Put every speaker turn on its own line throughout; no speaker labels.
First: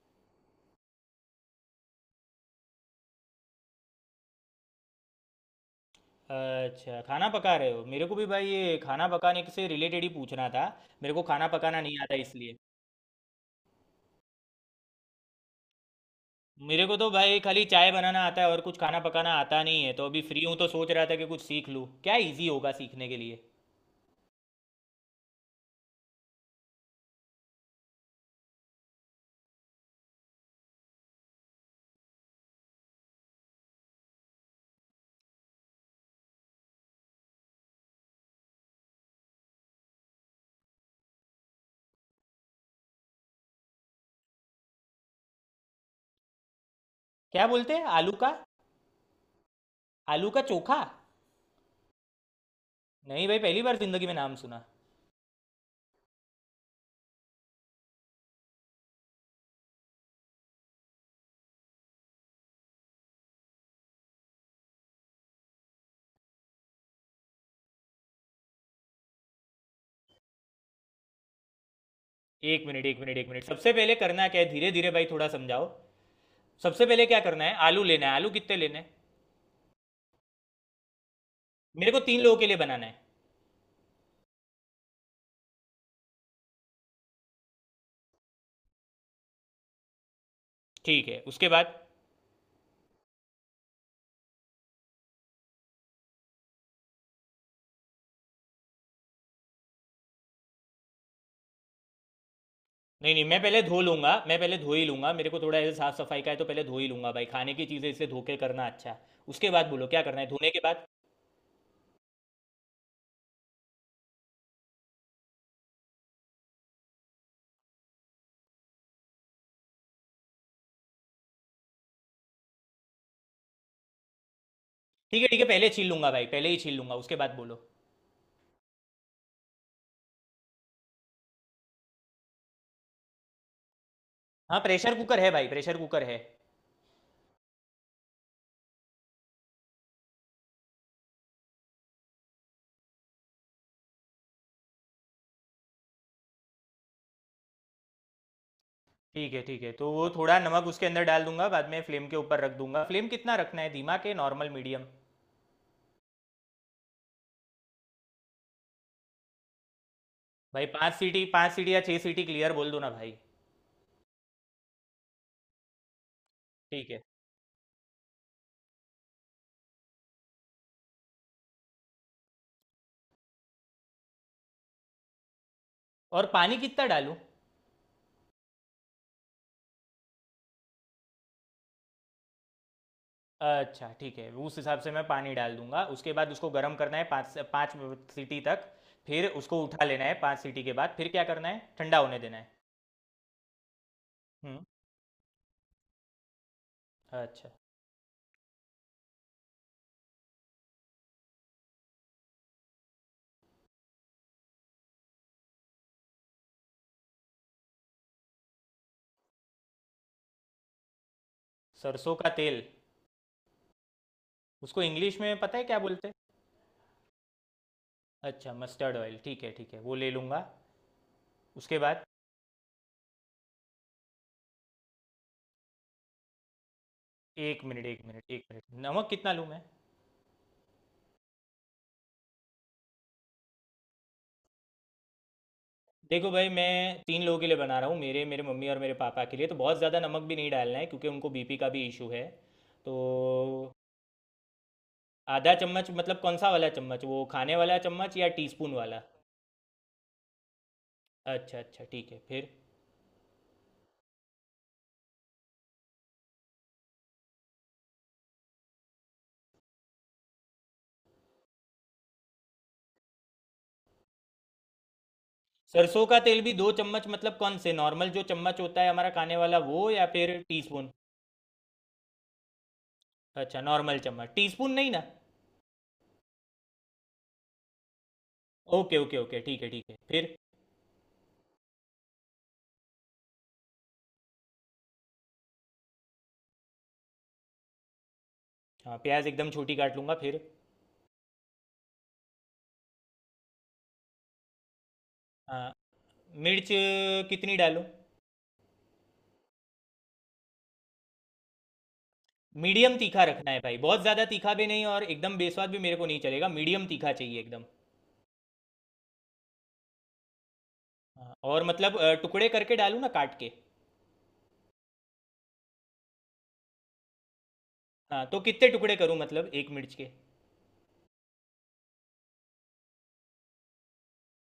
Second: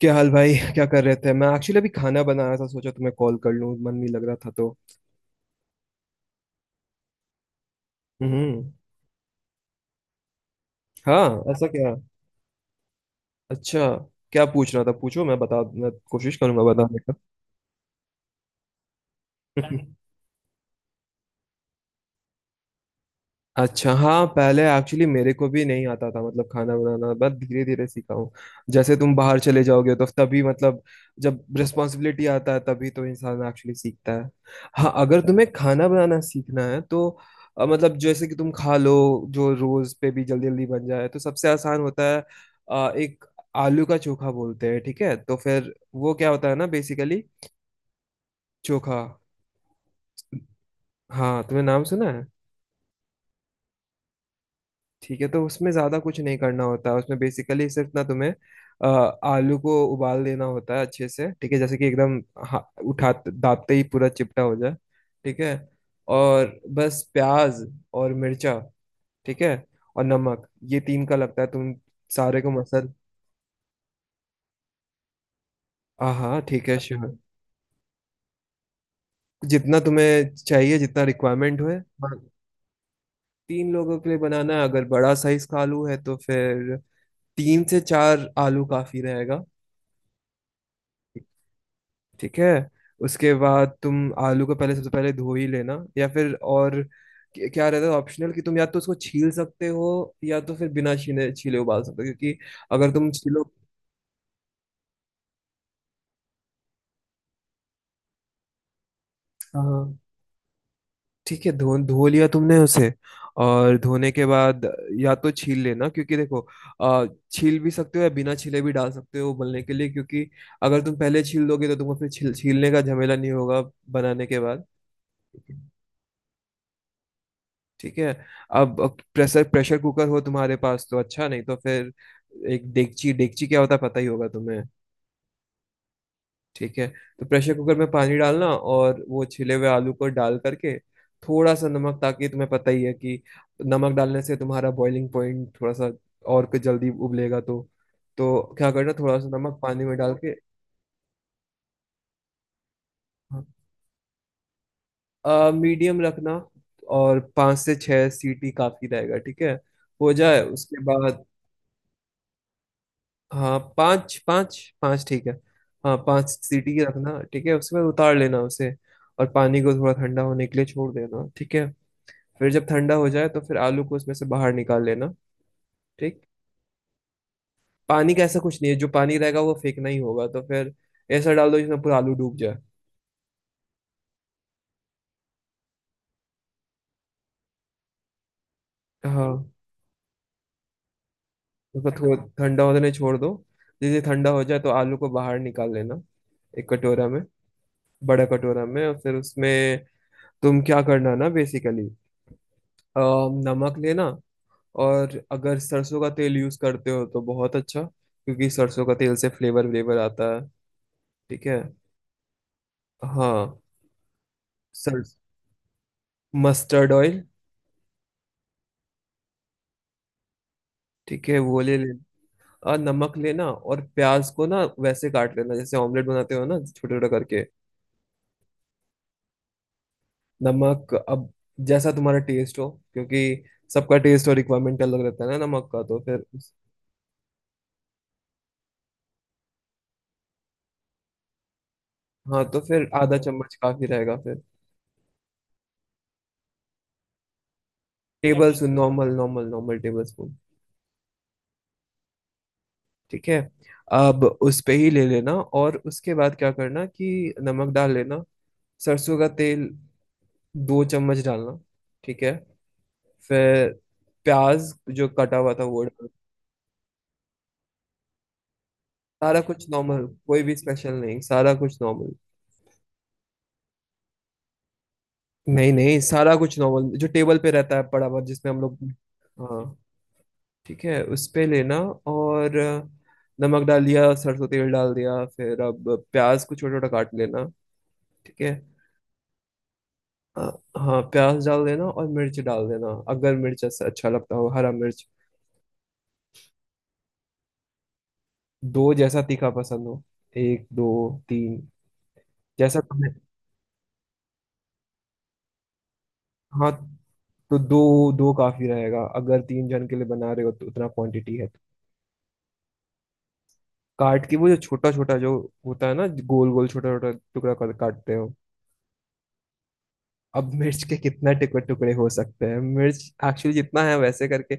क्या हाल भाई? क्या कर रहे थे? मैं एक्चुअली अभी खाना बना रहा था, सोचा तुम्हें कॉल कर लूं, मन नहीं लग रहा था तो।
अच्छा, खाना पका रहे हो। मेरे को भी भाई
हम्म।
ये खाना पकाने से रिलेटेड ही पूछना था। मेरे को
हाँ,
खाना
ऐसा
पकाना
क्या।
नहीं आता इसलिए।
अच्छा, क्या पूछ रहा था? पूछो, मैं बता, मैं कोशिश करूंगा
मेरे को तो
बताने
भाई खाली चाय बनाना आता है और कुछ खाना पकाना आता
का।
नहीं है, तो अभी फ्री हूँ तो सोच रहा था कि कुछ सीख लूँ, क्या इजी होगा सीखने के लिए।
अच्छा हाँ, पहले एक्चुअली मेरे को भी नहीं आता था, मतलब खाना बनाना, बस धीरे धीरे सीखा हूँ। जैसे तुम बाहर चले जाओगे तो तभी, मतलब जब रिस्पॉन्सिबिलिटी आता है तभी तो इंसान एक्चुअली सीखता है। हाँ, अगर तुम्हें खाना बनाना सीखना है तो मतलब जैसे कि तुम खा लो, जो रोज पे भी जल्दी जल्दी बन जाए तो सबसे आसान होता है। एक आलू का चोखा बोलते हैं। ठीक है, तो फिर वो क्या होता है ना बेसिकली।
क्या बोलते हैं, आलू का?
चोखा।
आलू का चोखा?
हाँ, तुमने नाम सुना है?
नहीं भाई, पहली बार जिंदगी में नाम सुना।
ठीक है, तो उसमें ज्यादा कुछ नहीं करना होता है। उसमें बेसिकली सिर्फ ना तुम्हें अ, आलू को उबाल देना होता है अच्छे से। ठीक है, जैसे कि एकदम हा- उठा दाबते ही पूरा चिपटा हो जाए। ठीक है। और बस प्याज और मिर्चा, ठीक है, और नमक। ये तीन का लगता है। तुम सारे को
एक मिनट
मसल।
एक मिनट एक मिनट, सबसे पहले करना क्या है, धीरे धीरे भाई थोड़ा समझाओ।
हाँ हाँ ठीक है,
सबसे पहले
श्योर।
क्या करना है? आलू लेना है। आलू कितने लेने हैं?
जितना तुम्हें चाहिए, जितना रिक्वायरमेंट हो।
मेरे को
हाँ,
3 लोगों के लिए बनाना है।
तीन लोगों के लिए बनाना है। अगर बड़ा साइज का आलू है तो फिर तीन से चार आलू काफी रहेगा।
ठीक है, उसके बाद?
ठीक है, उसके बाद तुम आलू को पहले, सबसे पहले धो ही लेना, या फिर और क्या रहता है ऑप्शनल कि तुम या तो उसको छील सकते हो, या तो फिर बिना छीने छीले उबाल सकते हो, क्योंकि अगर तुम
नहीं, नहीं, मैं
छीलो।
पहले धो लूँगा, मैं पहले धो ही लूँगा, मेरे को थोड़ा ऐसे साफ़-सफ़ाई का है तो पहले धो ही लूँगा भाई, खाने की चीज़ें इसलिए धो के करना अच्छा। उसके बाद बोलो
हाँ
क्या करना है? धोने के बाद?
ठीक है, धो धो लिया तुमने उसे। और धोने के बाद या तो छील लेना, क्योंकि देखो, अ, छील भी सकते हो या बिना छीले भी डाल सकते हो उबलने के लिए, क्योंकि अगर तुम पहले छील दोगे तो तुमको फिर छील छीलने का झमेला नहीं होगा बनाने के बाद।
ठीक है, पहले छील लूँगा भाई, पहले ही छील लूँगा, उसके बाद बोलो।
ठीक है। अब प्रेशर प्रेशर कुकर हो तुम्हारे पास तो अच्छा, नहीं तो फिर एक डेगची। डेगची क्या होता है पता ही होगा
हाँ,
तुम्हें।
प्रेशर कुकर है भाई, प्रेशर कुकर है।
ठीक है, तो प्रेशर कुकर में पानी डालना और वो छिले हुए आलू को डाल करके थोड़ा सा नमक, ताकि तुम्हें पता ही है कि नमक डालने से तुम्हारा बॉइलिंग पॉइंट थोड़ा सा, और कुछ जल्दी उबलेगा तो क्या करना थोड़ा सा
ठीक है,
नमक
ठीक है,
पानी
तो
में
वो
डाल के।
थोड़ा नमक उसके अंदर डाल दूँगा, बाद में फ्लेम के ऊपर रख दूँगा। फ्लेम कितना रखना है, धीमा के नॉर्मल, मीडियम?
मीडियम रखना, और पाँच से छह सीटी काफी रहेगा। ठीक है, हो जाए
भाई
उसके
5
बाद।
सीटी 5 सीटी या 6 सीटी, क्लियर बोल दो ना भाई।
हाँ पाँच पाँच पाँच ठीक है। हाँ पाँच सीटी की
ठीक है,
रखना। ठीक है, उसके बाद उतार लेना उसे और पानी को थोड़ा ठंडा होने के लिए छोड़ देना। ठीक है, फिर जब ठंडा हो जाए तो फिर आलू को उसमें से बाहर निकाल लेना। ठीक।
और पानी कितना डालूँ?
पानी का ऐसा कुछ नहीं है, जो पानी रहेगा वो फेंकना ही होगा, तो फिर ऐसा डाल दो जिसमें पूरा आलू डूब जाए।
अच्छा ठीक है, उस हिसाब से मैं पानी डाल दूंगा। उसके बाद उसको गर्म करना है पाँच से पाँच सीटी तक, फिर
हाँ,
उसको उठा लेना है पाँच सीटी के बाद। फिर क्या करना है,
उसको
ठंडा होने
थोड़ा
देना है?
ठंडा होने छोड़ दो। जैसे ठंडा हो जाए
हम्म।
तो आलू को बाहर निकाल लेना, एक कटोरा में,
अच्छा।
बड़ा कटोरा में। और फिर उसमें तुम क्या करना ना बेसिकली, नमक लेना। और अगर सरसों का तेल यूज करते हो तो बहुत अच्छा, क्योंकि सरसों का तेल से फ्लेवर व्लेवर आता है। ठीक है।
सरसों का तेल,
हाँ।
उसको
सर।
इंग्लिश में पता है क्या बोलते हैं?
Mustard oil.
अच्छा, मस्टर्ड ऑयल, ठीक है वो ले लूँगा।
ठीक है, वो ले
उसके बाद?
लेना। और नमक लेना, और प्याज को ना वैसे काट लेना जैसे ऑमलेट बनाते हो ना, छोटे छोटे करके।
एक मिनट एक मिनट एक मिनट, नमक कितना लूँ मैं?
नमक अब जैसा तुम्हारा टेस्ट हो, क्योंकि सबका टेस्ट और रिक्वायरमेंट अलग रहता है ना नमक का, तो फिर।
देखो भाई मैं 3 लोगों के लिए बना रहा हूँ, मेरे मेरे मम्मी और मेरे पापा के लिए, तो बहुत ज़्यादा नमक भी नहीं डालना है क्योंकि उनको बीपी का भी इशू है।
हाँ तो फिर
तो
आधा चम्मच काफी रहेगा फिर।
आधा चम्मच मतलब कौन सा वाला चम्मच, वो खाने वाला चम्मच या
टेबल स्पून,
टीस्पून वाला?
Normal normal normal table spoon.
अच्छा अच्छा ठीक है फिर।
ठीक है, अब उस पे ही ले लेना। और उसके बाद क्या करना कि नमक डाल लेना, सरसों का तेल 2 चम्मच डालना। ठीक है, फिर प्याज जो कटा हुआ था वो
सरसों
डालना।
का तेल भी 2 चम्मच मतलब कौन से, नॉर्मल जो चम्मच होता है हमारा खाने
सारा
वाला
कुछ
वो
नॉर्मल,
या फिर
कोई भी
टीस्पून?
स्पेशल नहीं, सारा कुछ नॉर्मल।
अच्छा, नॉर्मल चम्मच, टीस्पून नहीं ना?
नहीं नहीं, सारा कुछ नॉर्मल, जो टेबल पे रहता है पड़ा हुआ, जिसमें हम लोग।
ओके ओके ओके
हाँ।
ठीक है फिर।
ठीक है, उस पे लेना। और नमक डाल दिया, सरसों तेल डाल दिया, फिर अब प्याज को छोटा छोटा काट लेना। ठीक है।
हाँ, प्याज एकदम छोटी काट लूँगा फिर।
अ, हाँ, प्याज डाल देना और मिर्च डाल देना, अगर मिर्च ऐसा अच्छा लगता हो, हरा मिर्च।
हाँ। मिर्च कितनी डालूँ?
दो, जैसा तीखा पसंद हो, एक दो तीन, जैसा
मीडियम
तुम्हें।
तीखा रखना है भाई, बहुत ज़्यादा तीखा भी नहीं और एकदम बेस्वाद भी मेरे को नहीं चलेगा,
हाँ
मीडियम तीखा चाहिए
तो
एकदम।
दो, दो काफी रहेगा अगर तीन जन के लिए बना रहे हो, तो उतना
हाँ,
क्वांटिटी है।
और मतलब टुकड़े करके डालूँ ना, काट के?
काट के, वो जो छोटा छोटा जो होता है ना, गोल गोल, छोटा छोटा टुकड़ा कर काटते
हाँ,
हो।
तो कितने टुकड़े करूँ मतलब एक मिर्च के?
अब मिर्च के कितना टुकड़े टुकड़े हो सकते हैं, मिर्च एक्चुअली जितना है वैसे करके,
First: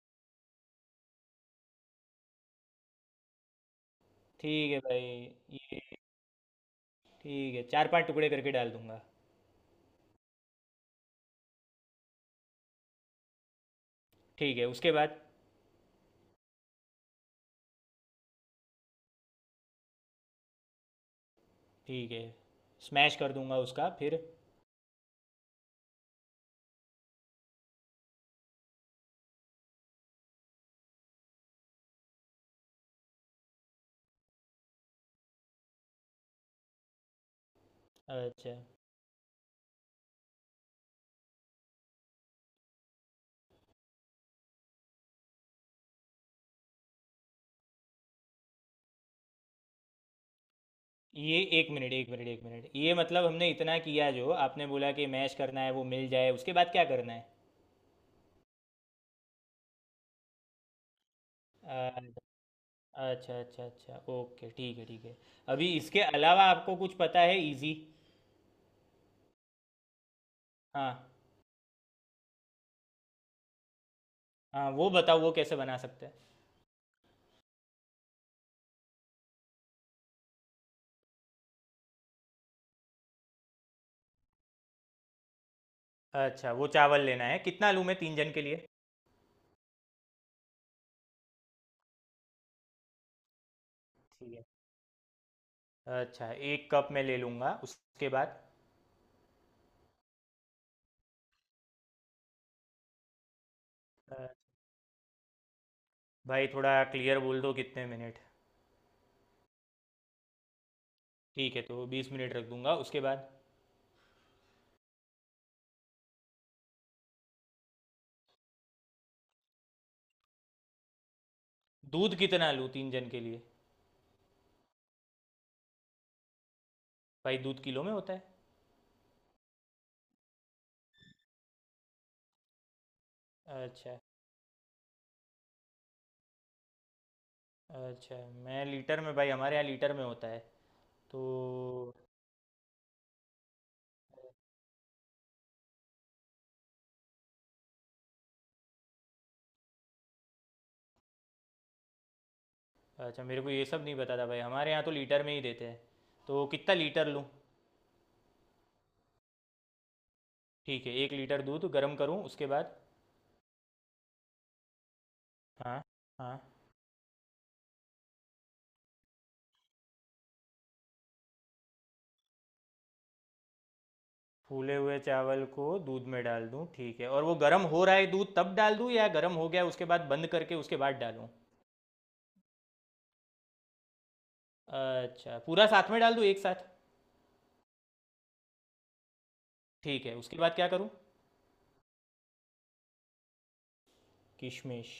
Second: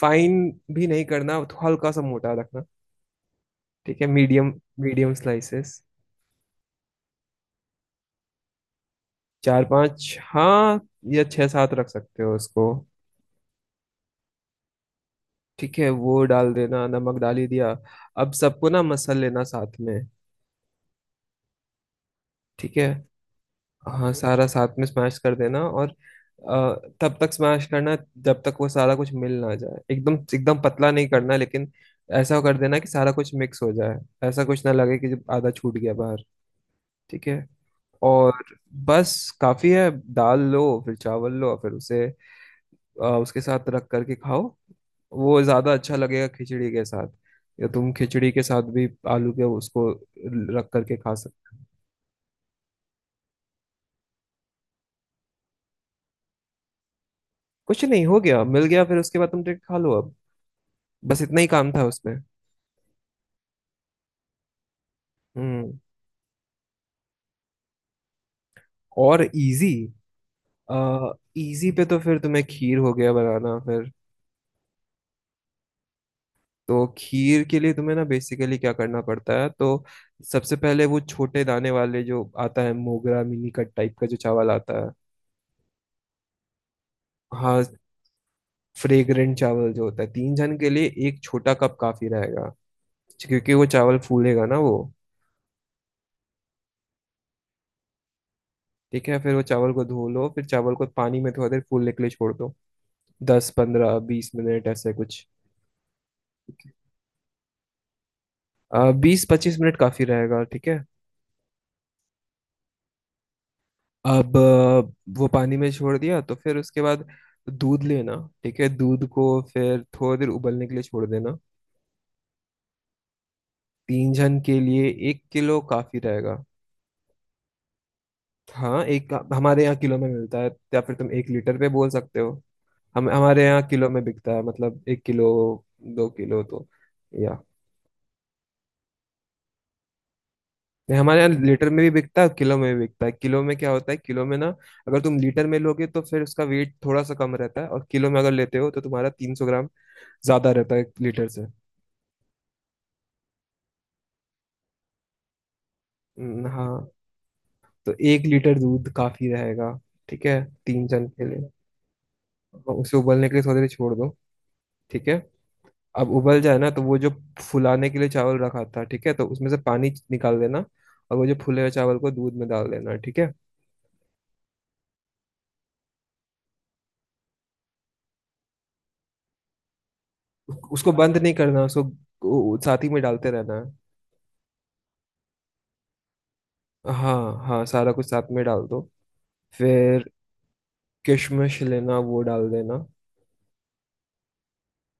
फाइन भी नहीं करना, तो हल्का सा मोटा रखना। ठीक है, मीडियम,
ठीक है भाई।
Medium slices.
ये ठीक है, चार पांच टुकड़े करके डाल दूंगा।
चार पांच हाँ, या छह सात रख सकते हो उसको।
ठीक है उसके बाद?
ठीक है, वो डाल देना, नमक डाल ही दिया, अब सबको ना मसल लेना साथ में।
ठीक है,
ठीक है।
स्मैश कर दूंगा उसका
हाँ,
फिर।
सारा साथ में स्मैश कर देना। और तब तक स्मैश करना जब तक वो सारा कुछ मिल ना जाए, एकदम एकदम पतला नहीं करना लेकिन, ऐसा कर देना कि सारा कुछ मिक्स हो जाए, ऐसा कुछ ना लगे कि जब आधा छूट गया बाहर। ठीक है। और
अच्छा।
बस, काफी है। दाल लो फिर, चावल लो फिर, उसे उसके साथ रख करके खाओ, वो ज्यादा अच्छा लगेगा खिचड़ी के साथ, या तुम खिचड़ी के साथ भी आलू के उसको रख करके खा
ये
सकते हो।
एक मिनट एक मिनट एक मिनट, ये मतलब हमने इतना किया जो आपने बोला कि मैश करना है, वो मिल जाए, उसके बाद क्या करना है?
कुछ नहीं, हो गया, मिल गया फिर उसके बाद तुम डायरेक्ट खा लो अब, बस इतना ही काम था उसमें।
अच्छा। अच्छा अच्छा अच्छा, ओके ठीक है ठीक है। अभी
हम्म।
इसके अलावा आपको कुछ पता है इजी?
और इजी।
हाँ।
इजी पे तो फिर तुम्हें खीर हो गया बनाना फिर।
हाँ वो बताओ, वो कैसे बना सकते हैं?
तो खीर के लिए तुम्हें ना बेसिकली क्या करना पड़ता है तो, सबसे पहले वो छोटे दाने वाले जो आता है, मोगरा मिनीकट टाइप का जो चावल आता है।
अच्छा, वो चावल लेना है,
हाँ,
कितना लूँ मैं 3 जन के लिए?
फ्रेग्रेंट चावल जो होता है, 3 जन के लिए एक छोटा कप काफी रहेगा, क्योंकि वो चावल
ठीक है।
फूलेगा ना वो।
अच्छा, एक कप मैं ले लूँगा। उसके बाद?
ठीक है, फिर वो चावल को धो लो, फिर चावल को पानी में थोड़ा देर फूलने के लिए छोड़ दो, दस पंद्रह
अ,
बीस मिनट ऐसे कुछ।
भाई थोड़ा क्लियर बोल दो कितने मिनट?
20 25 मिनट काफी रहेगा। ठीक है।
ठीक है, तो 20 मिनट रख दूंगा। उसके बाद?
अब, वो पानी में छोड़ दिया तो फिर उसके बाद दूध लेना। ठीक है, दूध को फिर थोड़ी देर उबलने के लिए छोड़ देना।
दूध कितना लूँ 3 जन के लिए?
तीन जन के लिए 1 किलो काफी रहेगा।
भाई दूध किलो में होता है?
हाँ, एक हमारे यहाँ किलो में मिलता है, या फिर तुम 1 लीटर पे बोल सकते हो। हम, हमारे यहाँ किलो
अच्छा।
में बिकता है, मतलब 1 किलो, 2 किलो, तो, या।
अच्छा, मैं लीटर में, भाई हमारे यहाँ लीटर में होता है
नहीं,
तो।
हमारे यहाँ लीटर में भी बिकता है, किलो में भी बिकता है। किलो में क्या होता है, किलो में ना, अगर तुम लीटर में लोगे तो फिर उसका वेट थोड़ा सा कम रहता है, और किलो में अगर लेते हो तो तुम्हारा 300 ग्राम ज्यादा रहता है लीटर से।
अच्छा, मेरे को ये सब नहीं पता था भाई, हमारे यहाँ तो लीटर में ही देते हैं। तो कितना
हाँ।
लीटर लूँ?
तो 1 लीटर दूध काफी रहेगा, ठीक है, तीन
ठीक है,
जन
एक
के
लीटर
लिए।
दूध गर्म करूँ, उसके
और
बाद?
उसे उबलने के लिए थोड़ी देर छोड़ दो। ठीक है।
हाँ।
अब
हाँ,
उबल जाए ना, तो वो जो फुलाने के लिए चावल रखा था, ठीक है, तो उसमें से पानी निकाल देना, और वो जो फूले हुए चावल को दूध में डाल देना। ठीक है,
फूले हुए चावल को दूध में डाल दूँ ठीक है, और वो गर्म हो रहा है दूध तब डाल दूँ या गर्म हो गया उसके बाद बंद करके उसके
उसको
बाद
बंद
डालूँ?
नहीं करना, उसको वो साथ ही में डालते रहना है।
अच्छा, पूरा साथ में डाल दूँ एक साथ?
हाँ हाँ, सारा कुछ साथ में डाल दो
ठीक
फिर।
है उसके बाद क्या करूँ?
किशमिश लेना, वो डाल देना।
किशमिश?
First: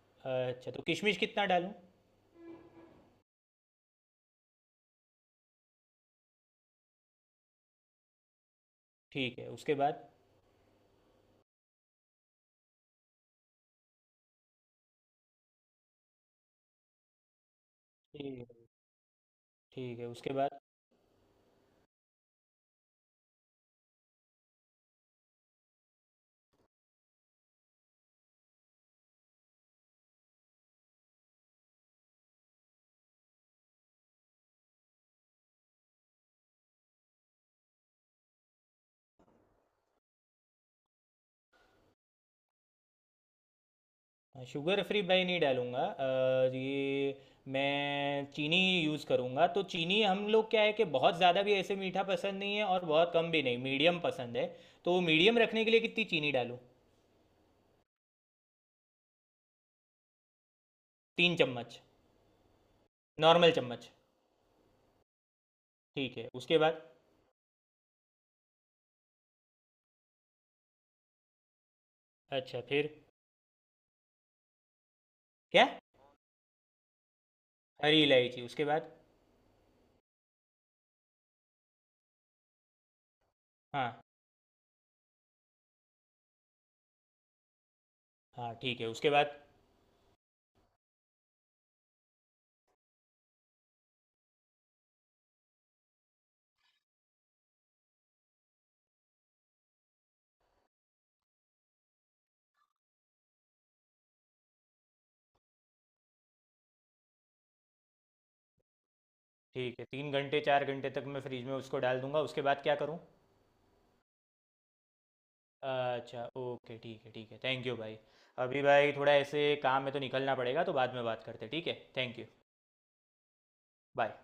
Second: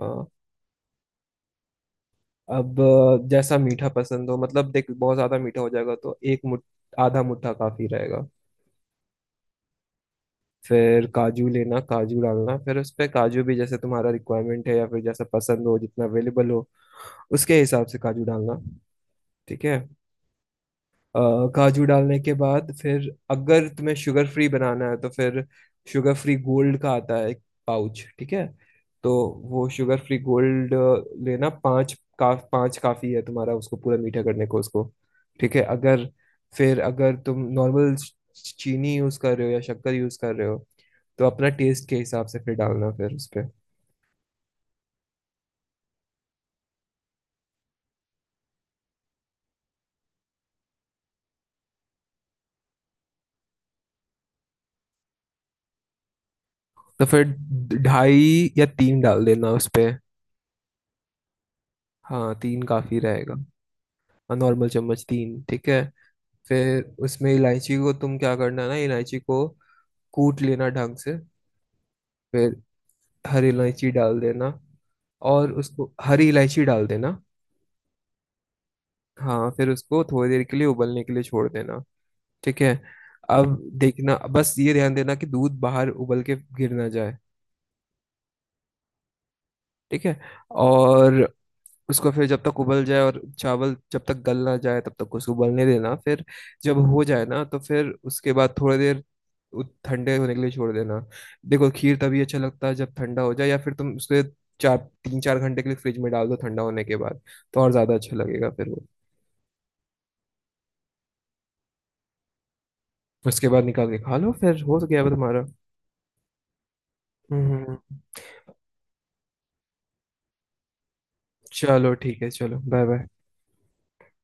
हाँ।
अच्छा तो किशमिश कितना डालूं?
अब जैसा मीठा पसंद हो, मतलब देख बहुत ज्यादा मीठा हो जाएगा तो एक मुठ, आधा मुट्ठा काफी रहेगा।
ठीक है उसके बाद?
फिर काजू लेना, काजू डालना, फिर उस पे काजू भी जैसे तुम्हारा रिक्वायरमेंट है, या फिर जैसा पसंद हो जितना अवेलेबल हो, उसके हिसाब से काजू
ठीक
डालना।
है
ठीक है।
ठीक है उसके बाद?
अ, काजू डालने के बाद फिर अगर तुम्हें शुगर फ्री बनाना है तो फिर, शुगर फ्री गोल्ड का आता है एक पाउच, ठीक है, तो वो शुगर फ्री गोल्ड लेना। पाँच का पाँच काफ़ी है तुम्हारा उसको पूरा मीठा करने को उसको। ठीक है। अगर, फिर अगर तुम नॉर्मल चीनी यूज़ कर रहे हो या शक्कर यूज़ कर रहे हो, तो अपना टेस्ट के हिसाब से फिर डालना फिर उस पे।
हाँ, शुगर फ्री भाई नहीं डालूंगा। ये, मैं चीनी यूज़ करूंगा, तो चीनी, हम लोग क्या है कि बहुत ज़्यादा भी ऐसे मीठा पसंद नहीं है और बहुत कम भी नहीं, मीडियम पसंद है। तो मीडियम रखने के लिए कितनी चीनी डालूं?
तो फिर ढाई या तीन डाल देना उस पे।
3 चम्मच?
हाँ तीन काफ़ी रहेगा।
नॉर्मल चम्मच?
नॉर्मल चम्मच तीन, ठीक है।
ठीक है उसके बाद?
फिर उसमें इलायची को तुम क्या करना ना, इलायची को कूट लेना ढंग से, फिर
अच्छा फिर।
हरी इलायची डाल देना, और
क्या?
उसको हरी इलायची डाल देना।
हरी इलायची, उसके बाद?
हाँ, फिर उसको थोड़ी देर के लिए उबलने के लिए छोड़ देना। ठीक है। अब
हाँ
देखना, बस ये ध्यान देना कि दूध बाहर उबल के गिर ना जाए।
हाँ ठीक है उसके बाद?
ठीक है। और उसको फिर जब तक उबल जाए और चावल जब तक गल ना जाए तब तक उसको उबलने देना। फिर जब हो जाए ना तो फिर उसके बाद थोड़ी देर ठंडे होने के लिए छोड़ देना। देखो, खीर तभी अच्छा लगता है जब ठंडा हो जाए, या फिर तुम उसके चार, 3 4 घंटे के लिए फ्रिज में डाल दो ठंडा होने के बाद, तो और ज्यादा अच्छा लगेगा फिर वो।
ठीक है, 3 घंटे 4 घंटे तक मैं फ्रिज में उसको डाल दूंगा। उसके बाद क्या करूँ?
उसके बाद निकाल के खा लो, फिर हो गया वो तुम्हारा।
अच्छा, ओके ठीक है ठीक है, थैंक यू भाई।
हम्म।
अभी भाई थोड़ा ऐसे काम में तो निकलना पड़ेगा तो बाद में बात करते हैं, ठीक है
चलो
थैंक
ठीक
यू।
है, चलो बाय बाय।
बाय।